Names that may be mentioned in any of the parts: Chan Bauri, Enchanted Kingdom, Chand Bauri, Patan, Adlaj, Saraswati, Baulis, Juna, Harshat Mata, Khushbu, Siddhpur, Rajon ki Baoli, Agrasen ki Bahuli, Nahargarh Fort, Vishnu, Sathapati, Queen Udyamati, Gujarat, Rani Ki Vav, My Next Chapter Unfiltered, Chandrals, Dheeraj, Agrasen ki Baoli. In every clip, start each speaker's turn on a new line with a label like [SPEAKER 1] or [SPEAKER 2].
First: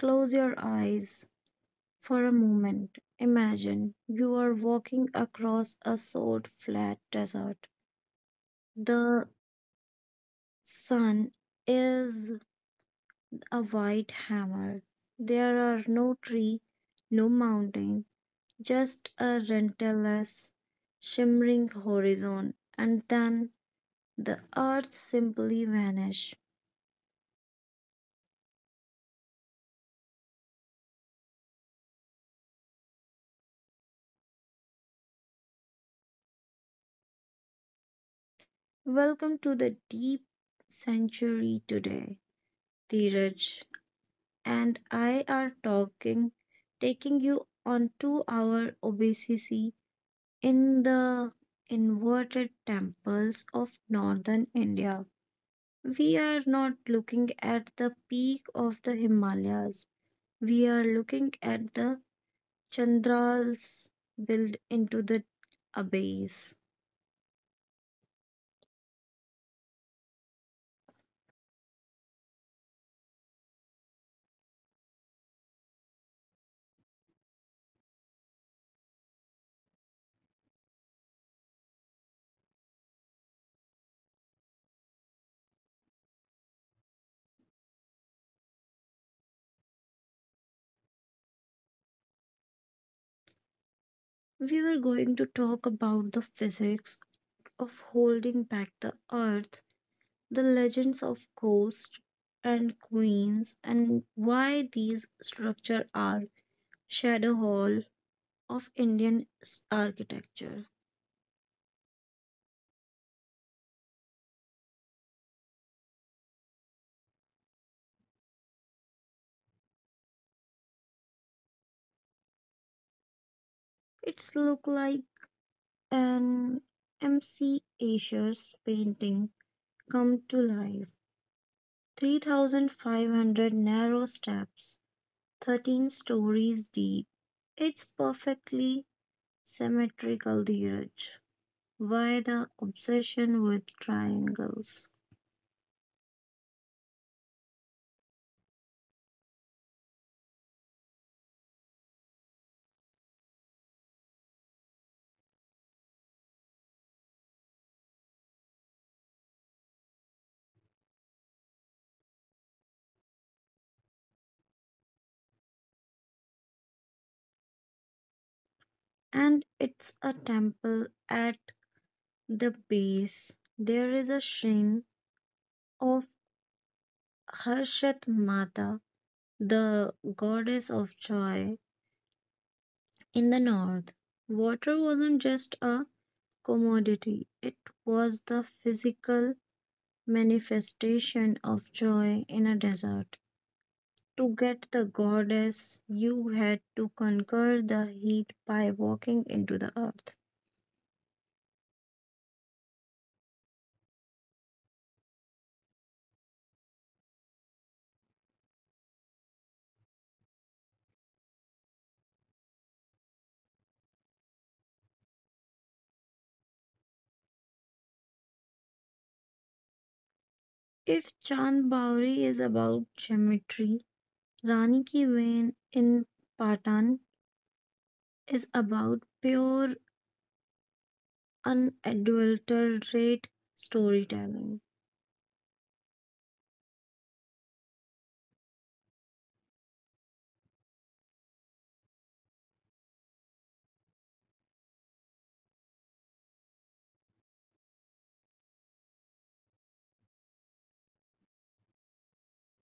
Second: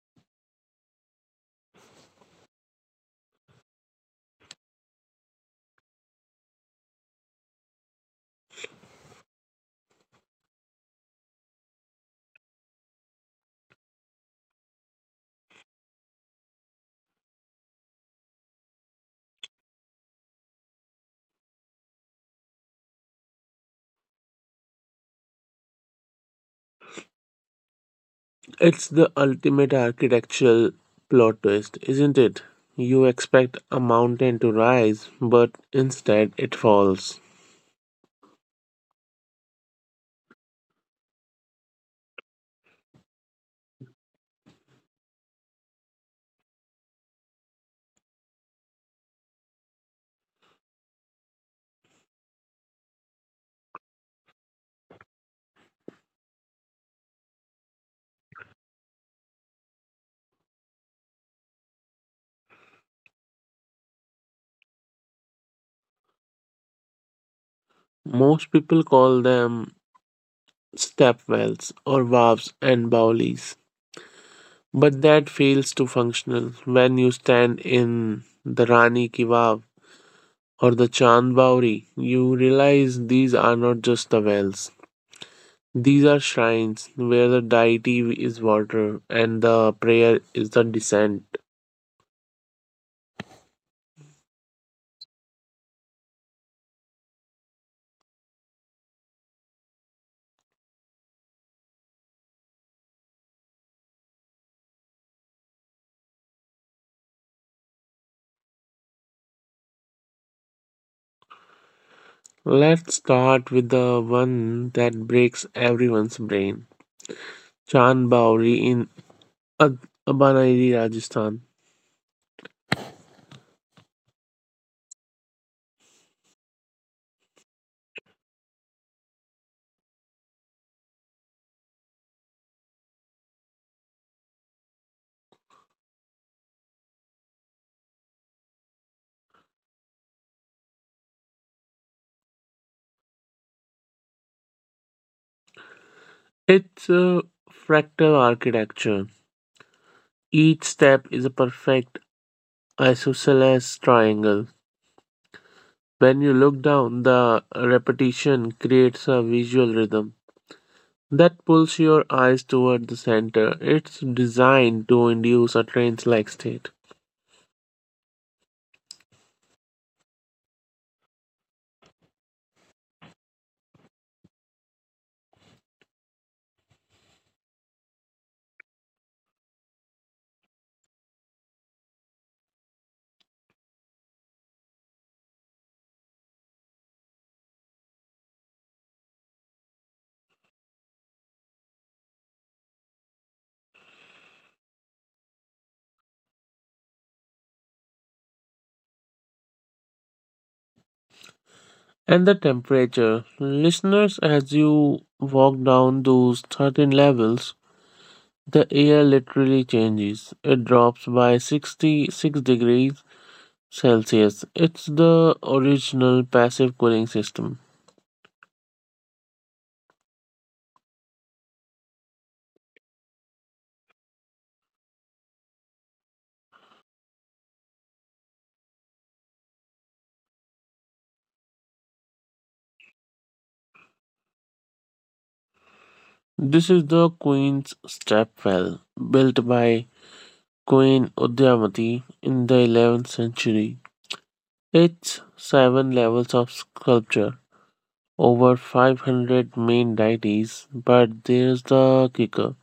[SPEAKER 1] Close your eyes for a moment. Imagine you are walking across a salt flat desert. The sun is a white hammer. There are no tree, no mountain, just a relentless shimmering horizon and then the earth simply vanish.
[SPEAKER 2] It's the ultimate architectural plot twist, isn't it? You expect a mountain to rise, but instead it falls.
[SPEAKER 1] Welcome to the deep century today, Dheeraj. And I are talking, taking you on to our obesity in the inverted temples of northern India. We are not looking at the peak of the Himalayas. We are looking at the Chandrals built into the abyss.
[SPEAKER 2] Most people call them stepwells or valves and bowlies, but that fails to functional when you stand in the Rani Ki Vav or the Chand Bauri. You realize these are not just the wells. These are shrines where the deity is water and the prayer is the descent.
[SPEAKER 1] We were going to talk about the physics of holding back the earth the legends of ghosts and queens, and why these structures are shadow hall of architecture.
[SPEAKER 2] Let's start with the one that breaks everyone's brain Chan Bauri in Ad- Rajasthan.
[SPEAKER 1] It's look like an MC Asher's painting come to life. 3,500 narrow steps, 13 stories deep. It's perfectly symmetrical, Dheeraj. Why the obsession with triangles?
[SPEAKER 2] It's a fractal architecture. Each step is a perfect isosceles triangle. When you look down, the repetition creates a visual rhythm that pulls your eyes toward the center. It's designed to induce a trance like state.
[SPEAKER 1] And it's a temple at the base. There is a shrine of Harshat Mata, the goddess of joy. In the north, water wasn't just a commodity, it was the physical manifestation of joy in a desert. To get the goddess, you had to conquer the heat by walking into the earth.
[SPEAKER 2] And the temperature. Listeners, as you walk down those 13 levels, the air literally changes. It drops by 66 degrees Celsius. It's the original passive cooling system.
[SPEAKER 1] If Chan Bauri is about geometry, Rani Ki Vain in Patan is about pure, unadulterated storytelling.
[SPEAKER 2] This is the Queen's Step Well, built by Queen Udyamati in the 11th century. It's seven levels of sculpture, over 500 main deities, but there's the kicker.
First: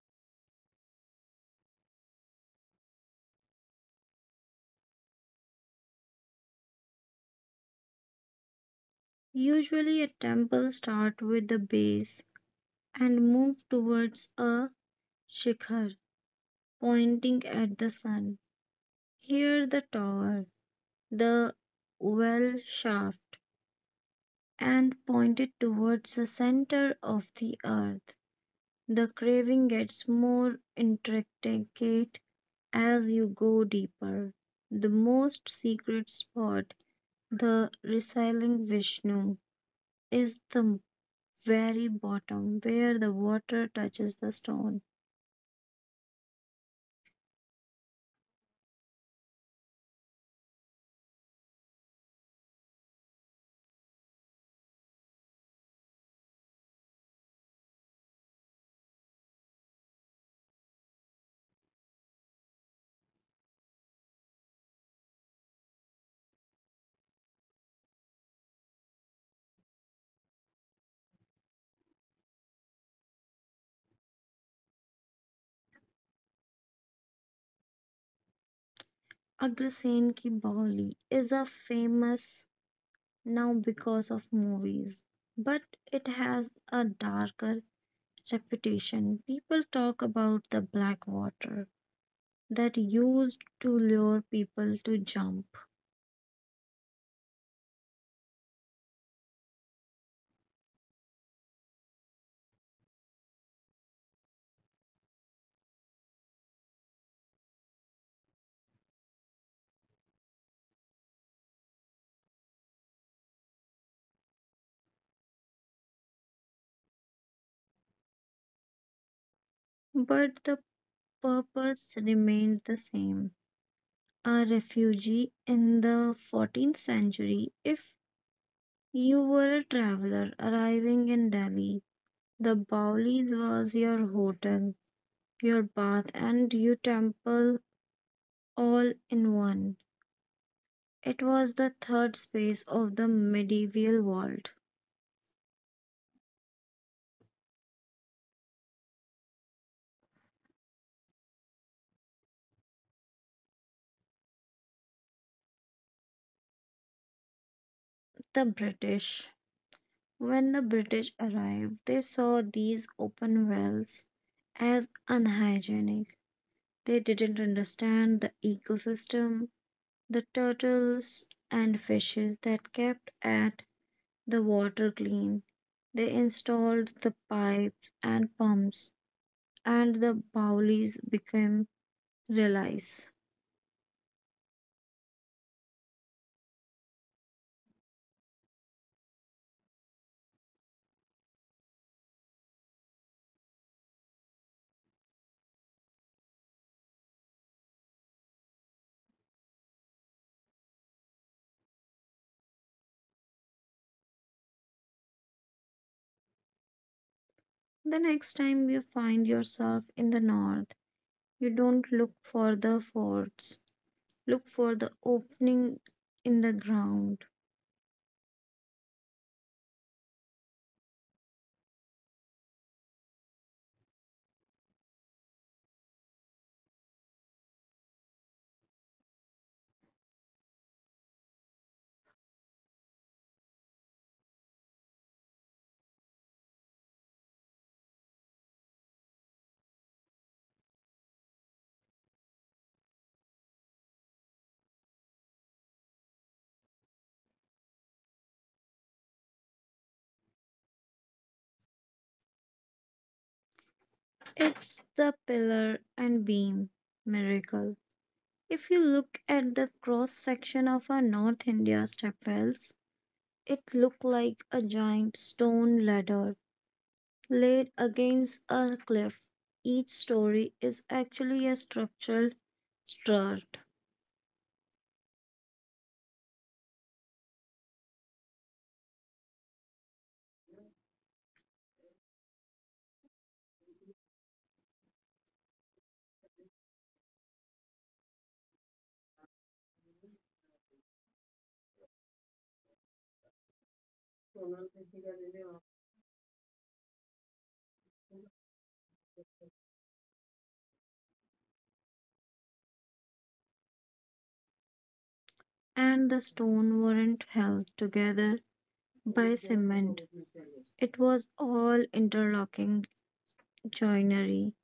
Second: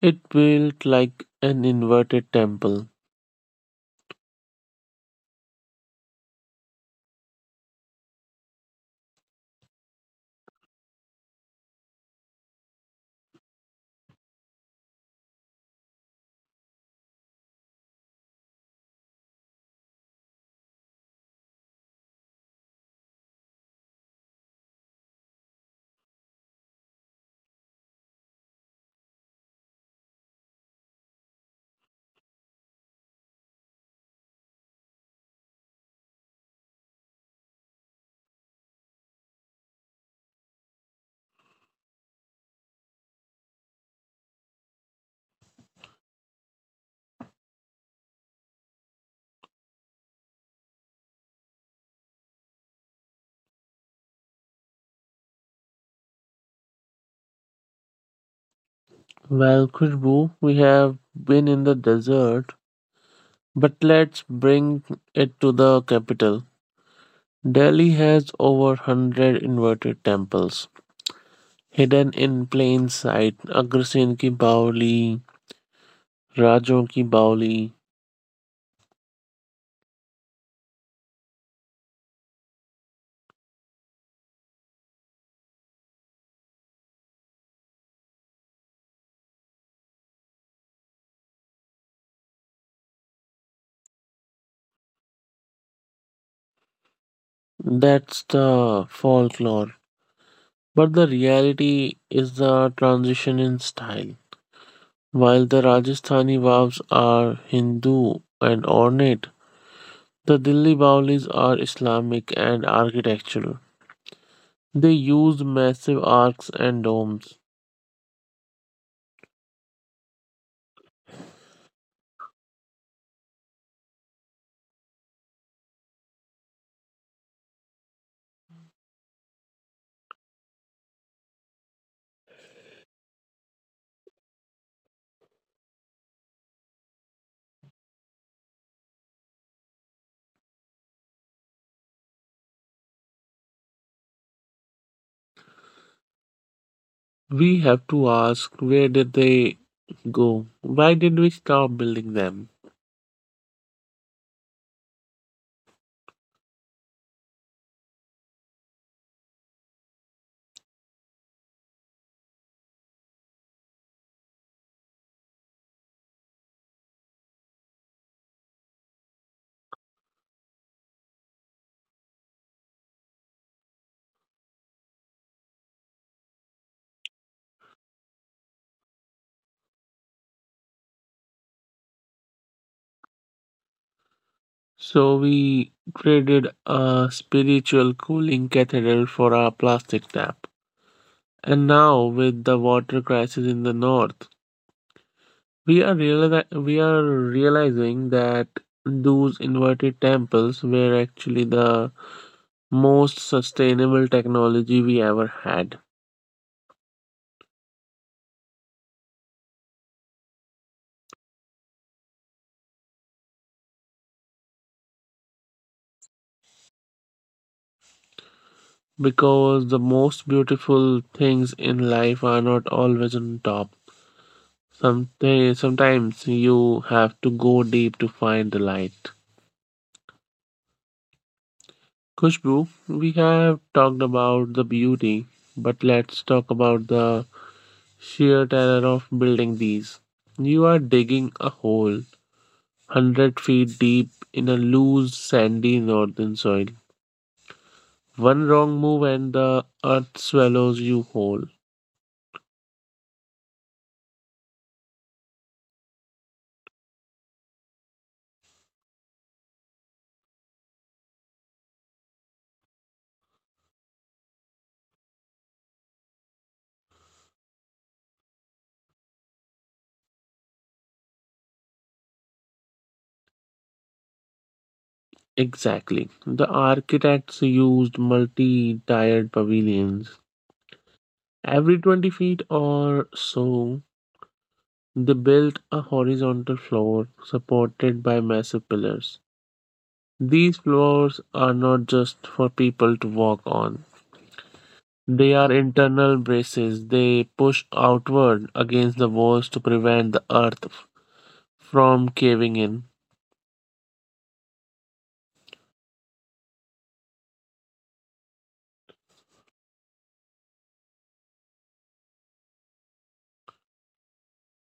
[SPEAKER 2] It built like an inverted temple.
[SPEAKER 1] Usually, a temple starts with the base and move towards a shikhar, pointing at the sun. Here, the tower, the well shaft, and pointed towards the center of the earth. The craving gets more intricate as you go deeper, the most secret spot, the resiling Vishnu, is the very bottom where the water touches the stone.
[SPEAKER 2] Well, Khushbu, we have been in the desert, but let's bring it to the capital. Delhi has over 100 inverted temples hidden in plain sight. Agrasen ki Baoli, Rajon ki Baoli.
[SPEAKER 1] Agrasen ki Bahuli is a famous now because of movies, but it has a darker reputation. People talk about the black water that used to lure people to jump,
[SPEAKER 2] That's the folklore. But the reality is the transition in style. While the Rajasthani vaves are Hindu and ornate, the Delhi Bawlis are Islamic and architectural. They used massive arcs and domes.
[SPEAKER 1] but the purpose remained the same a refugee in the 14th century. If you were a traveler arriving in Delhi, the Baulis was your hotel, your bath, and your temple all in one. It was the third space of the medieval world.
[SPEAKER 2] We have to ask where did they go? Why did we stop building them?
[SPEAKER 1] The British. When the British arrived, they saw these open wells as unhygienic. They didn't understand the ecosystem the turtles and fishes that kept at the water clean. They installed the pipes and pumps, and the bowlies became relays.
[SPEAKER 2] So we traded a spiritual cooling cathedral for our plastic tap. And now with the water crisis in the north, we are realizing that those inverted temples were actually the most sustainable technology we ever had,
[SPEAKER 1] The next time you find yourself in the north, you don't look for the forts, look for the opening in the ground.
[SPEAKER 2] because the most beautiful things in life are not always on top. Sometimes you have to go deep to find the light. Kushbu, we have talked about the beauty, but let's talk about the sheer terror of building these. You are digging a hole 100 feet deep in a loose, sandy northern soil. One wrong move and the earth swallows you whole.
[SPEAKER 1] It's the pillar and beam miracle. If you look at the cross section of our North India stepwells, it looked like a giant stone ladder laid against a cliff. Each story is actually a structural strut,
[SPEAKER 2] Exactly. The architects used multi tiered pavilions. Every 20 feet or so, they built a horizontal floor supported by massive pillars. These floors are not just for people to walk on. They are internal braces. They push outward against the walls to prevent the earth from caving in.
[SPEAKER 1] and the stone weren't held together by cement. It was all interlocking joinery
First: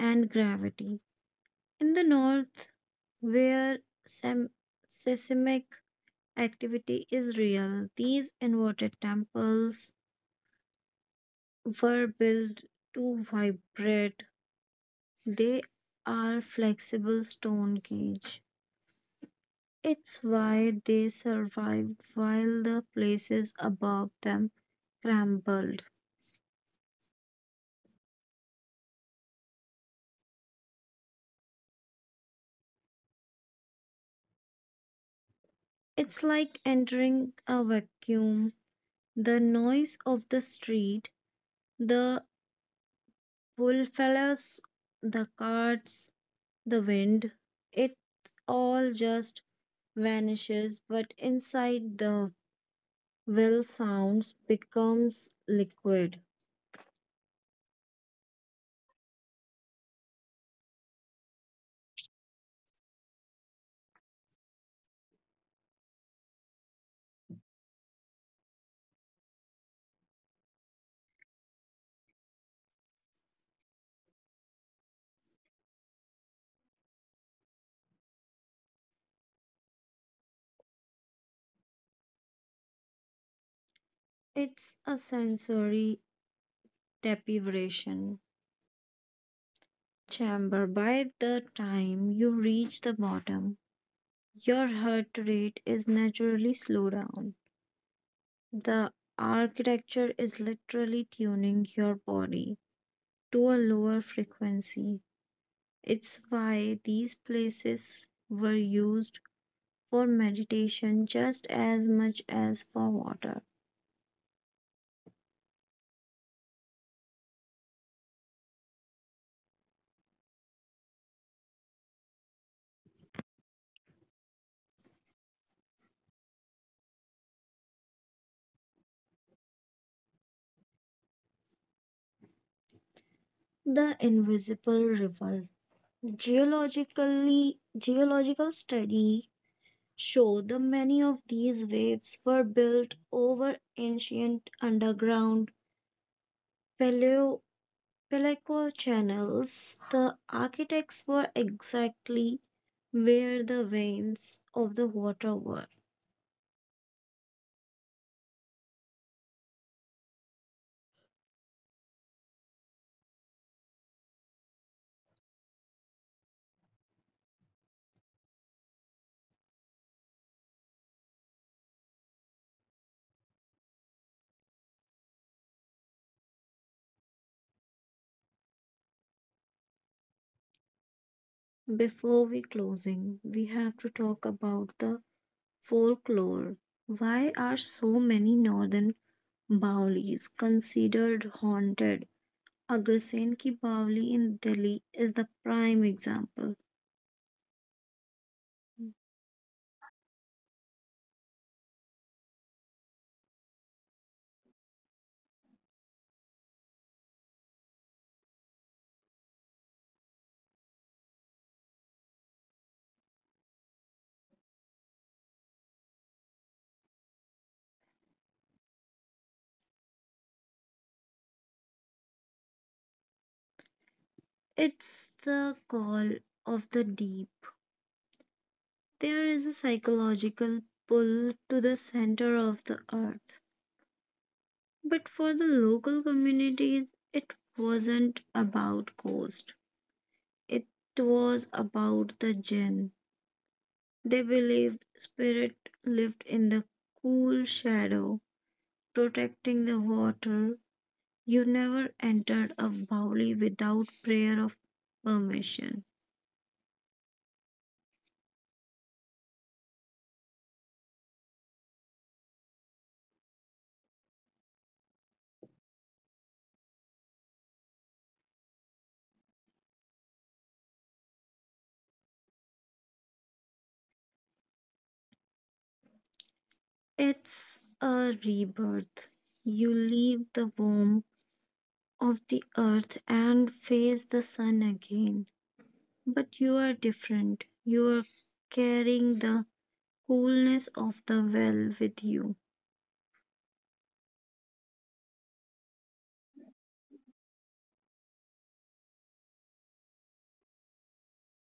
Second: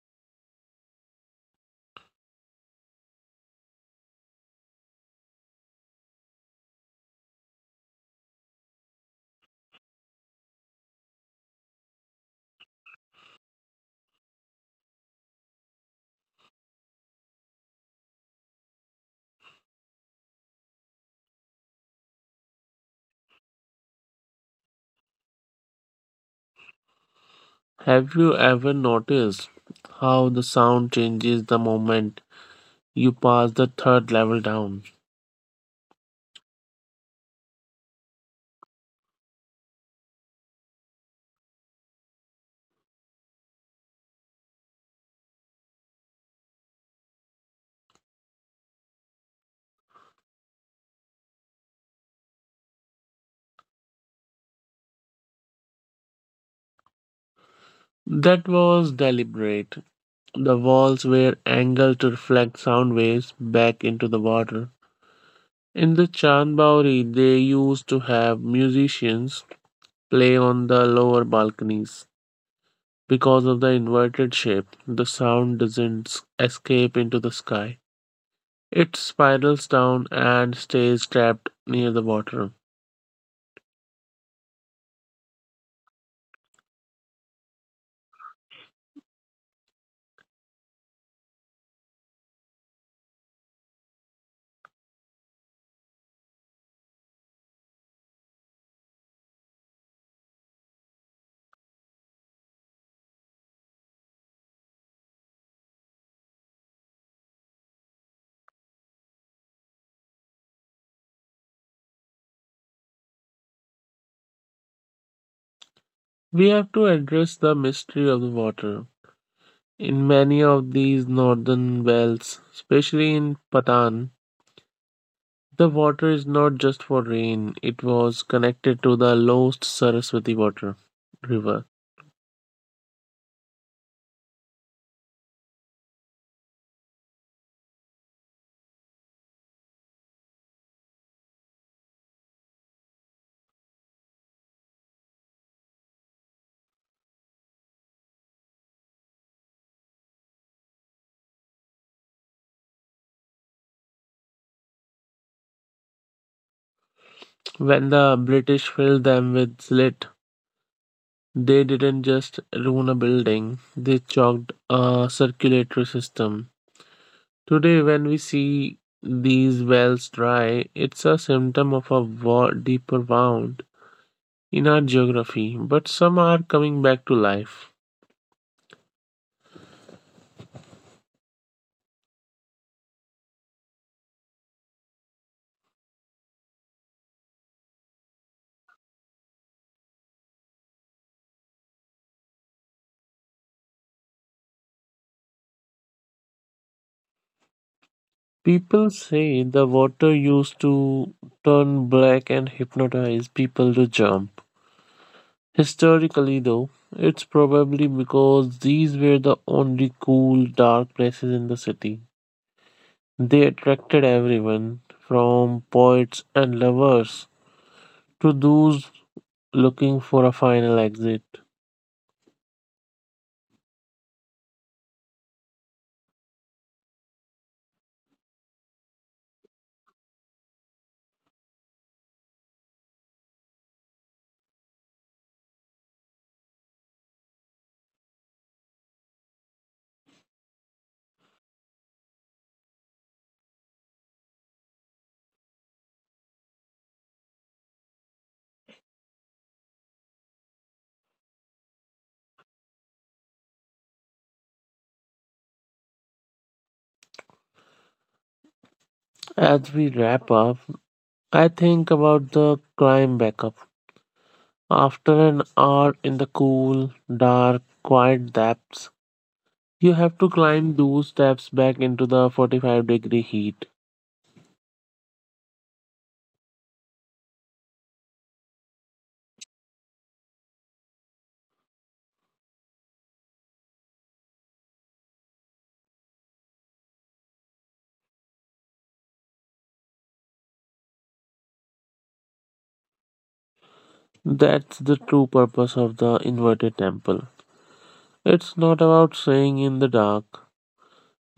[SPEAKER 1] and gravity. In the north, where sem- seismic activity is real, these inverted temples were built to vibrate. They are flexible stone cage. It's why they survived while the places above them crumbled.
[SPEAKER 2] Have you ever noticed how the sound changes the moment you pass the third level down?
[SPEAKER 1] It's like entering a vacuum. The noise of the street, the bullfellas, the carts, the wind, it all just vanishes, but inside the well sounds becomes liquid.
[SPEAKER 2] That was deliberate. The walls were angled to reflect sound waves back into the water. In the Chandbauri, they used to have musicians play on the lower balconies. Because of the inverted shape, the sound doesn't escape into the sky. It spirals down and stays trapped near the water.
[SPEAKER 1] It's a sensory deprivation chamber. By the time you reach the bottom, your heart rate is naturally slowed down. The architecture is literally tuning your body to a lower frequency. It's why these places were used for meditation just as much as for water.
[SPEAKER 2] We have to address the mystery of the water. In many of these northern wells, especially in Patan, the water is not just for rain, it was connected to the lost Saraswati water river.
[SPEAKER 1] The invisible river. Geologically, geological study show the many of these waves were built over ancient underground paleo Peleco channels, the architects were exactly where the veins of the water were.
[SPEAKER 2] When the British filled them with silt, they didn't just ruin a building, they choked a circulatory system. Today, when we see these wells dry, it's a symptom of a deeper wound in our geography, but some are coming back to life.
[SPEAKER 1] Before we closing, we have to talk about the folklore. Why are so many northern Baulis considered haunted? Agrasen ki Bauli in Delhi is the prime example.
[SPEAKER 2] People say the water used to turn black and hypnotize people to jump. Historically, though, it's probably because these were the only cool, dark places in the city. They attracted everyone, from poets and lovers to those looking for a final exit.
[SPEAKER 1] It's the call of the deep. There is a psychological pull to the center of the earth. But for the local communities, it wasn't about ghosts. It was about the jinn. They believed spirit lived in the cool shadow, protecting the water. You never entered a valley without prayer of permission.
[SPEAKER 2] As we wrap up, I think about the climb back up. After an hour in the cool, dark, quiet depths, you have to climb those steps back into the 45-degree heat.
[SPEAKER 1] It's a rebirth. You leave the womb of the earth and face the sun again. But you are different. You are carrying the coolness of the well with you.
[SPEAKER 2] That's the true purpose of the inverted temple. It's not about staying in the dark,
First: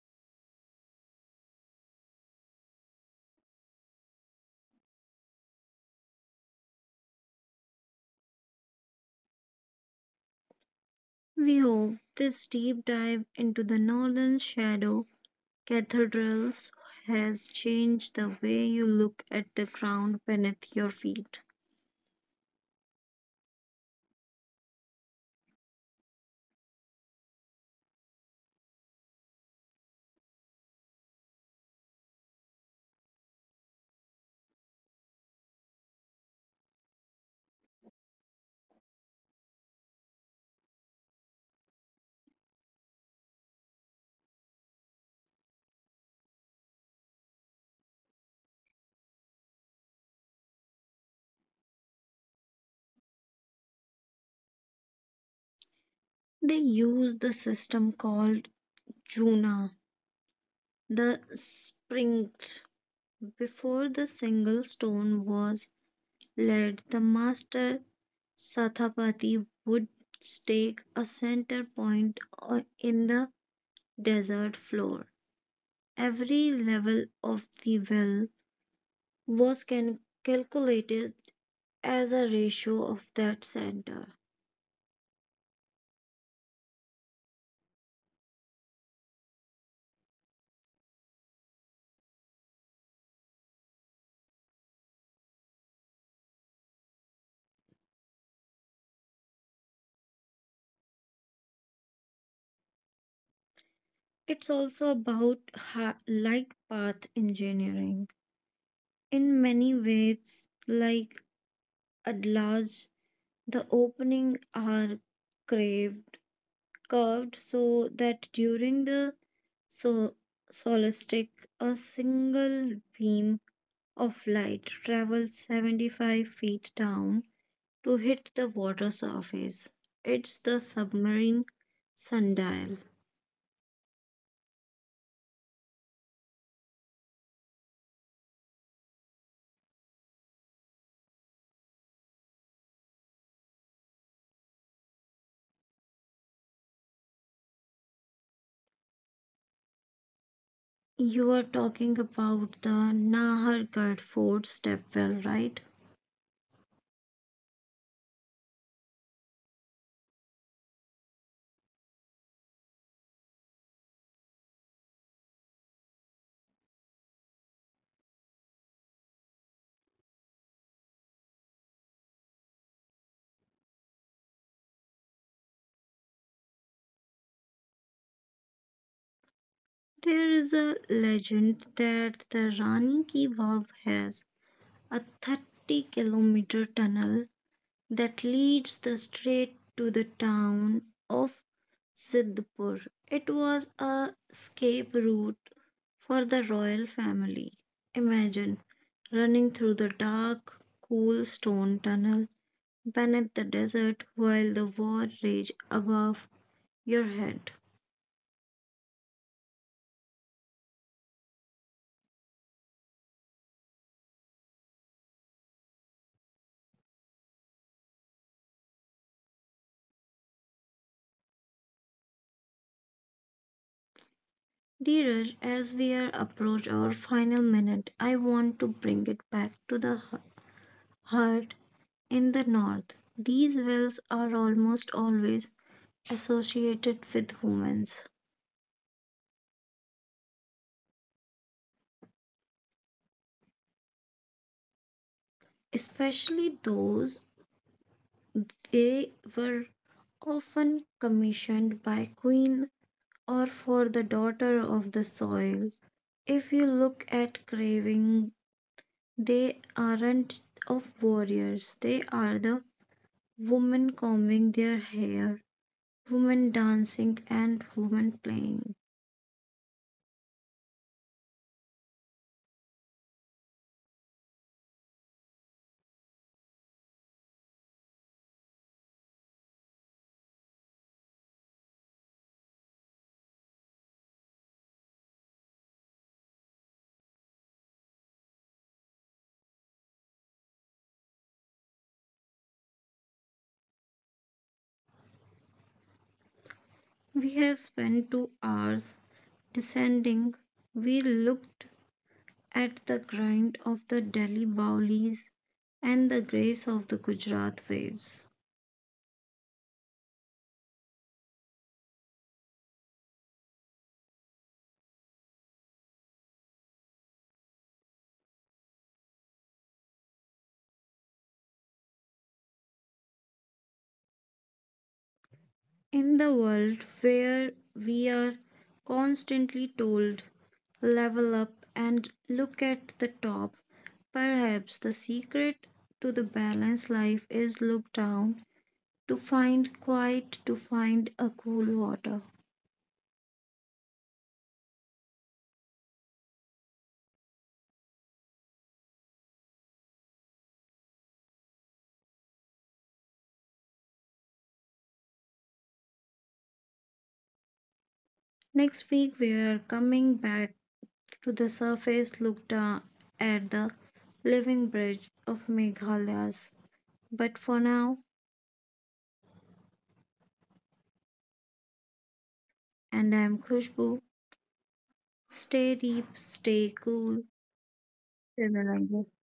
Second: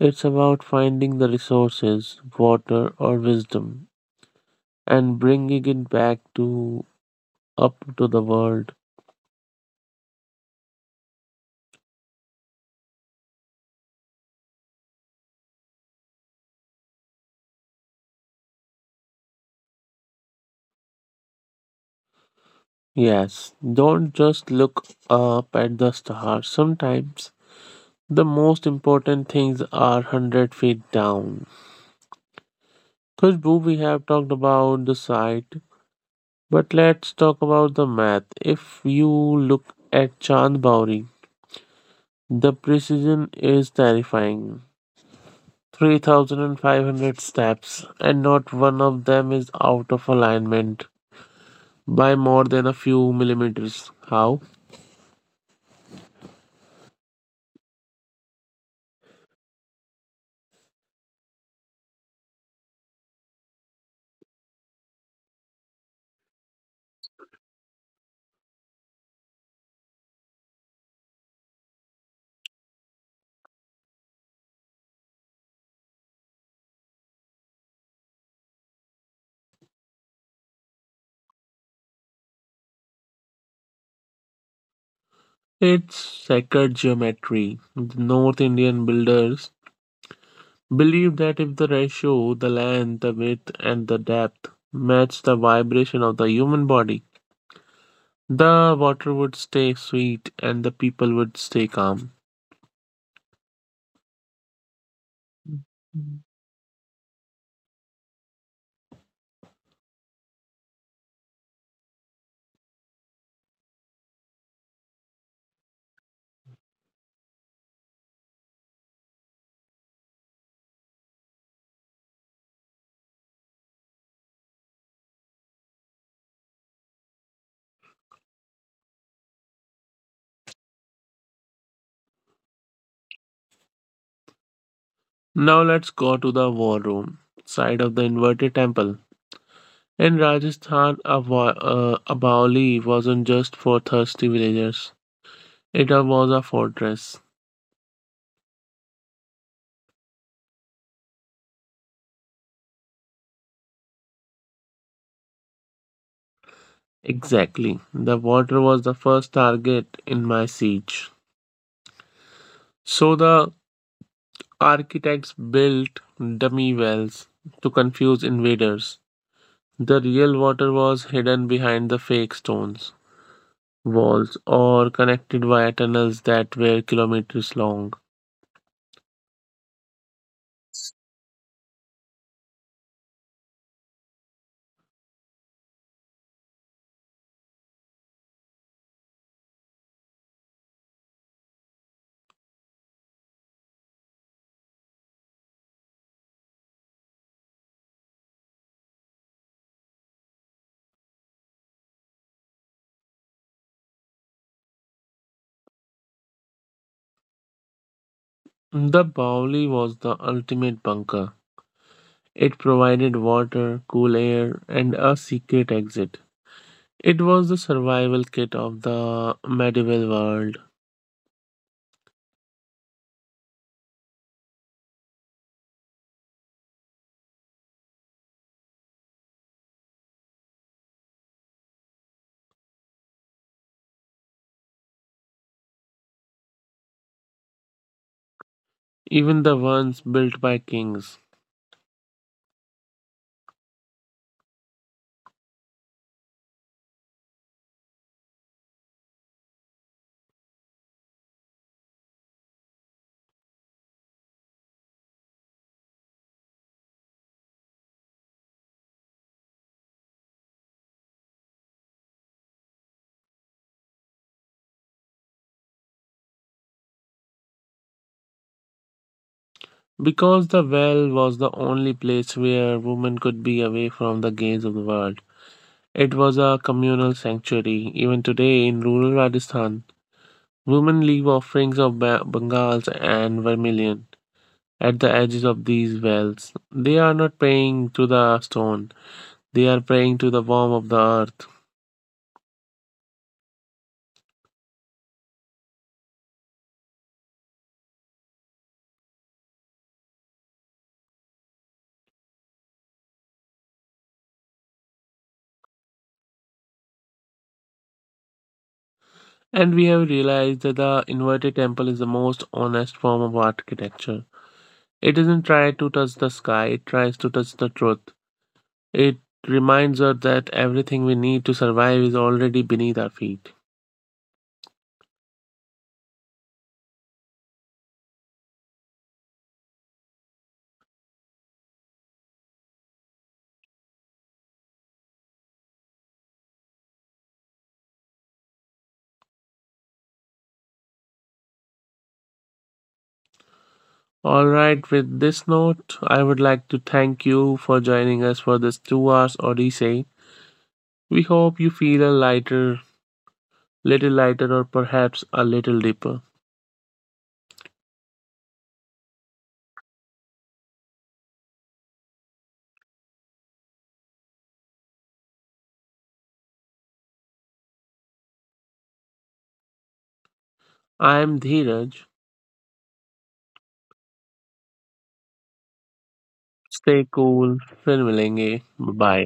[SPEAKER 2] it's about finding the resources, water, or wisdom, and bringing it back to up to the world.
[SPEAKER 1] We hope this deep dive into the northern shadow cathedrals has changed the way you look at the ground beneath your feet.
[SPEAKER 2] Yes, don't just look up at the stars. Sometimes the most important things are 100 feet down. Khushbu, we have talked about the site, but let's talk about the math. If you look at Chand Bauri, the precision is terrifying. 3,500 steps, and not one of them is out of alignment by more than a few millimeters. How?
[SPEAKER 1] They use the system called Juna, the sprint. Before the single stone was laid, the master Sathapati would stake a center in the desert floor. Every level of the well was calculated as a ratio of that center.
[SPEAKER 2] It's sacred geometry. The North Indian builders believe that if the ratio, the length, the width, and the depth match the vibration of the human body, the water would stay sweet and the people would stay calm.
[SPEAKER 1] It's also about light path engineering. In many ways, like Adlaj, the opening are craved curved so that during the so solstice a single beam of light travels 75 feet down to hit the water surface. It's the submarine sundial.
[SPEAKER 2] Now let's go to the war room side of the inverted temple. In Rajasthan, a Baoli wasn't just for thirsty villagers. It was a fortress.
[SPEAKER 1] You are talking about the Nahargarh Fort stepwell, right?
[SPEAKER 2] Exactly. The water was the first target in my siege. So the architects built dummy wells to confuse invaders. The real water was hidden behind the fake stones, walls, or connected via tunnels that were kilometers long.
[SPEAKER 1] There is a legend that the Rani Ki Vav has a 30-kilometer tunnel that leads the straight to the town of Siddhpur. It was a escape route for the royal family. Imagine running through the dark, cool stone tunnel beneath the desert while the war raged above your head.
[SPEAKER 2] The Bauli was the ultimate bunker. It provided water, cool air, and a secret exit. It was the survival kit of the medieval world,
[SPEAKER 1] Dheeraj, as we are approach our final minute, I want to bring it back to the Hut in the north. These wells are almost always associated with humans,
[SPEAKER 2] even the ones built by kings.
[SPEAKER 1] especially those they were often commissioned by queen or for the daughter of the soil. If you look at craving, they aren't of warriors. They are the women combing their hair, women dancing and women playing.
[SPEAKER 2] Because the well was the only place where women could be away from the gaze of the world. It was a communal sanctuary. Even today, in rural Rajasthan, women leave offerings of bangals and vermilion at the edges of these wells. They are not praying to the stone, they are praying to the warmth of the earth.
[SPEAKER 1] We have spent 2 hours descending. We looked at the grind of the Delhi Baulis and the grace of the Gujarat waves.
[SPEAKER 2] And we have realized that the inverted temple is the most honest form of architecture. It doesn't try to touch the sky, it tries to touch the truth. It reminds us that everything we need to survive is already beneath our feet.
[SPEAKER 1] In the world where we are constantly told, level up and look at the top, perhaps the secret to the balanced life is look down to find quiet, to find a cool water.
[SPEAKER 2] Alright, with this note, I would like to thank you for joining us for this 2 hours odyssey. We hope you feel little lighter, or perhaps a little deeper.
[SPEAKER 1] Next week, we are coming back to the surface looked at the living bridge of Meghalaya's. But for now,
[SPEAKER 2] I am Dheeraj.
[SPEAKER 1] and I am Khushbu, stay deep, stay
[SPEAKER 2] Stay
[SPEAKER 1] cool,
[SPEAKER 2] cool. Fin milenge.
[SPEAKER 1] remember.
[SPEAKER 2] Bye.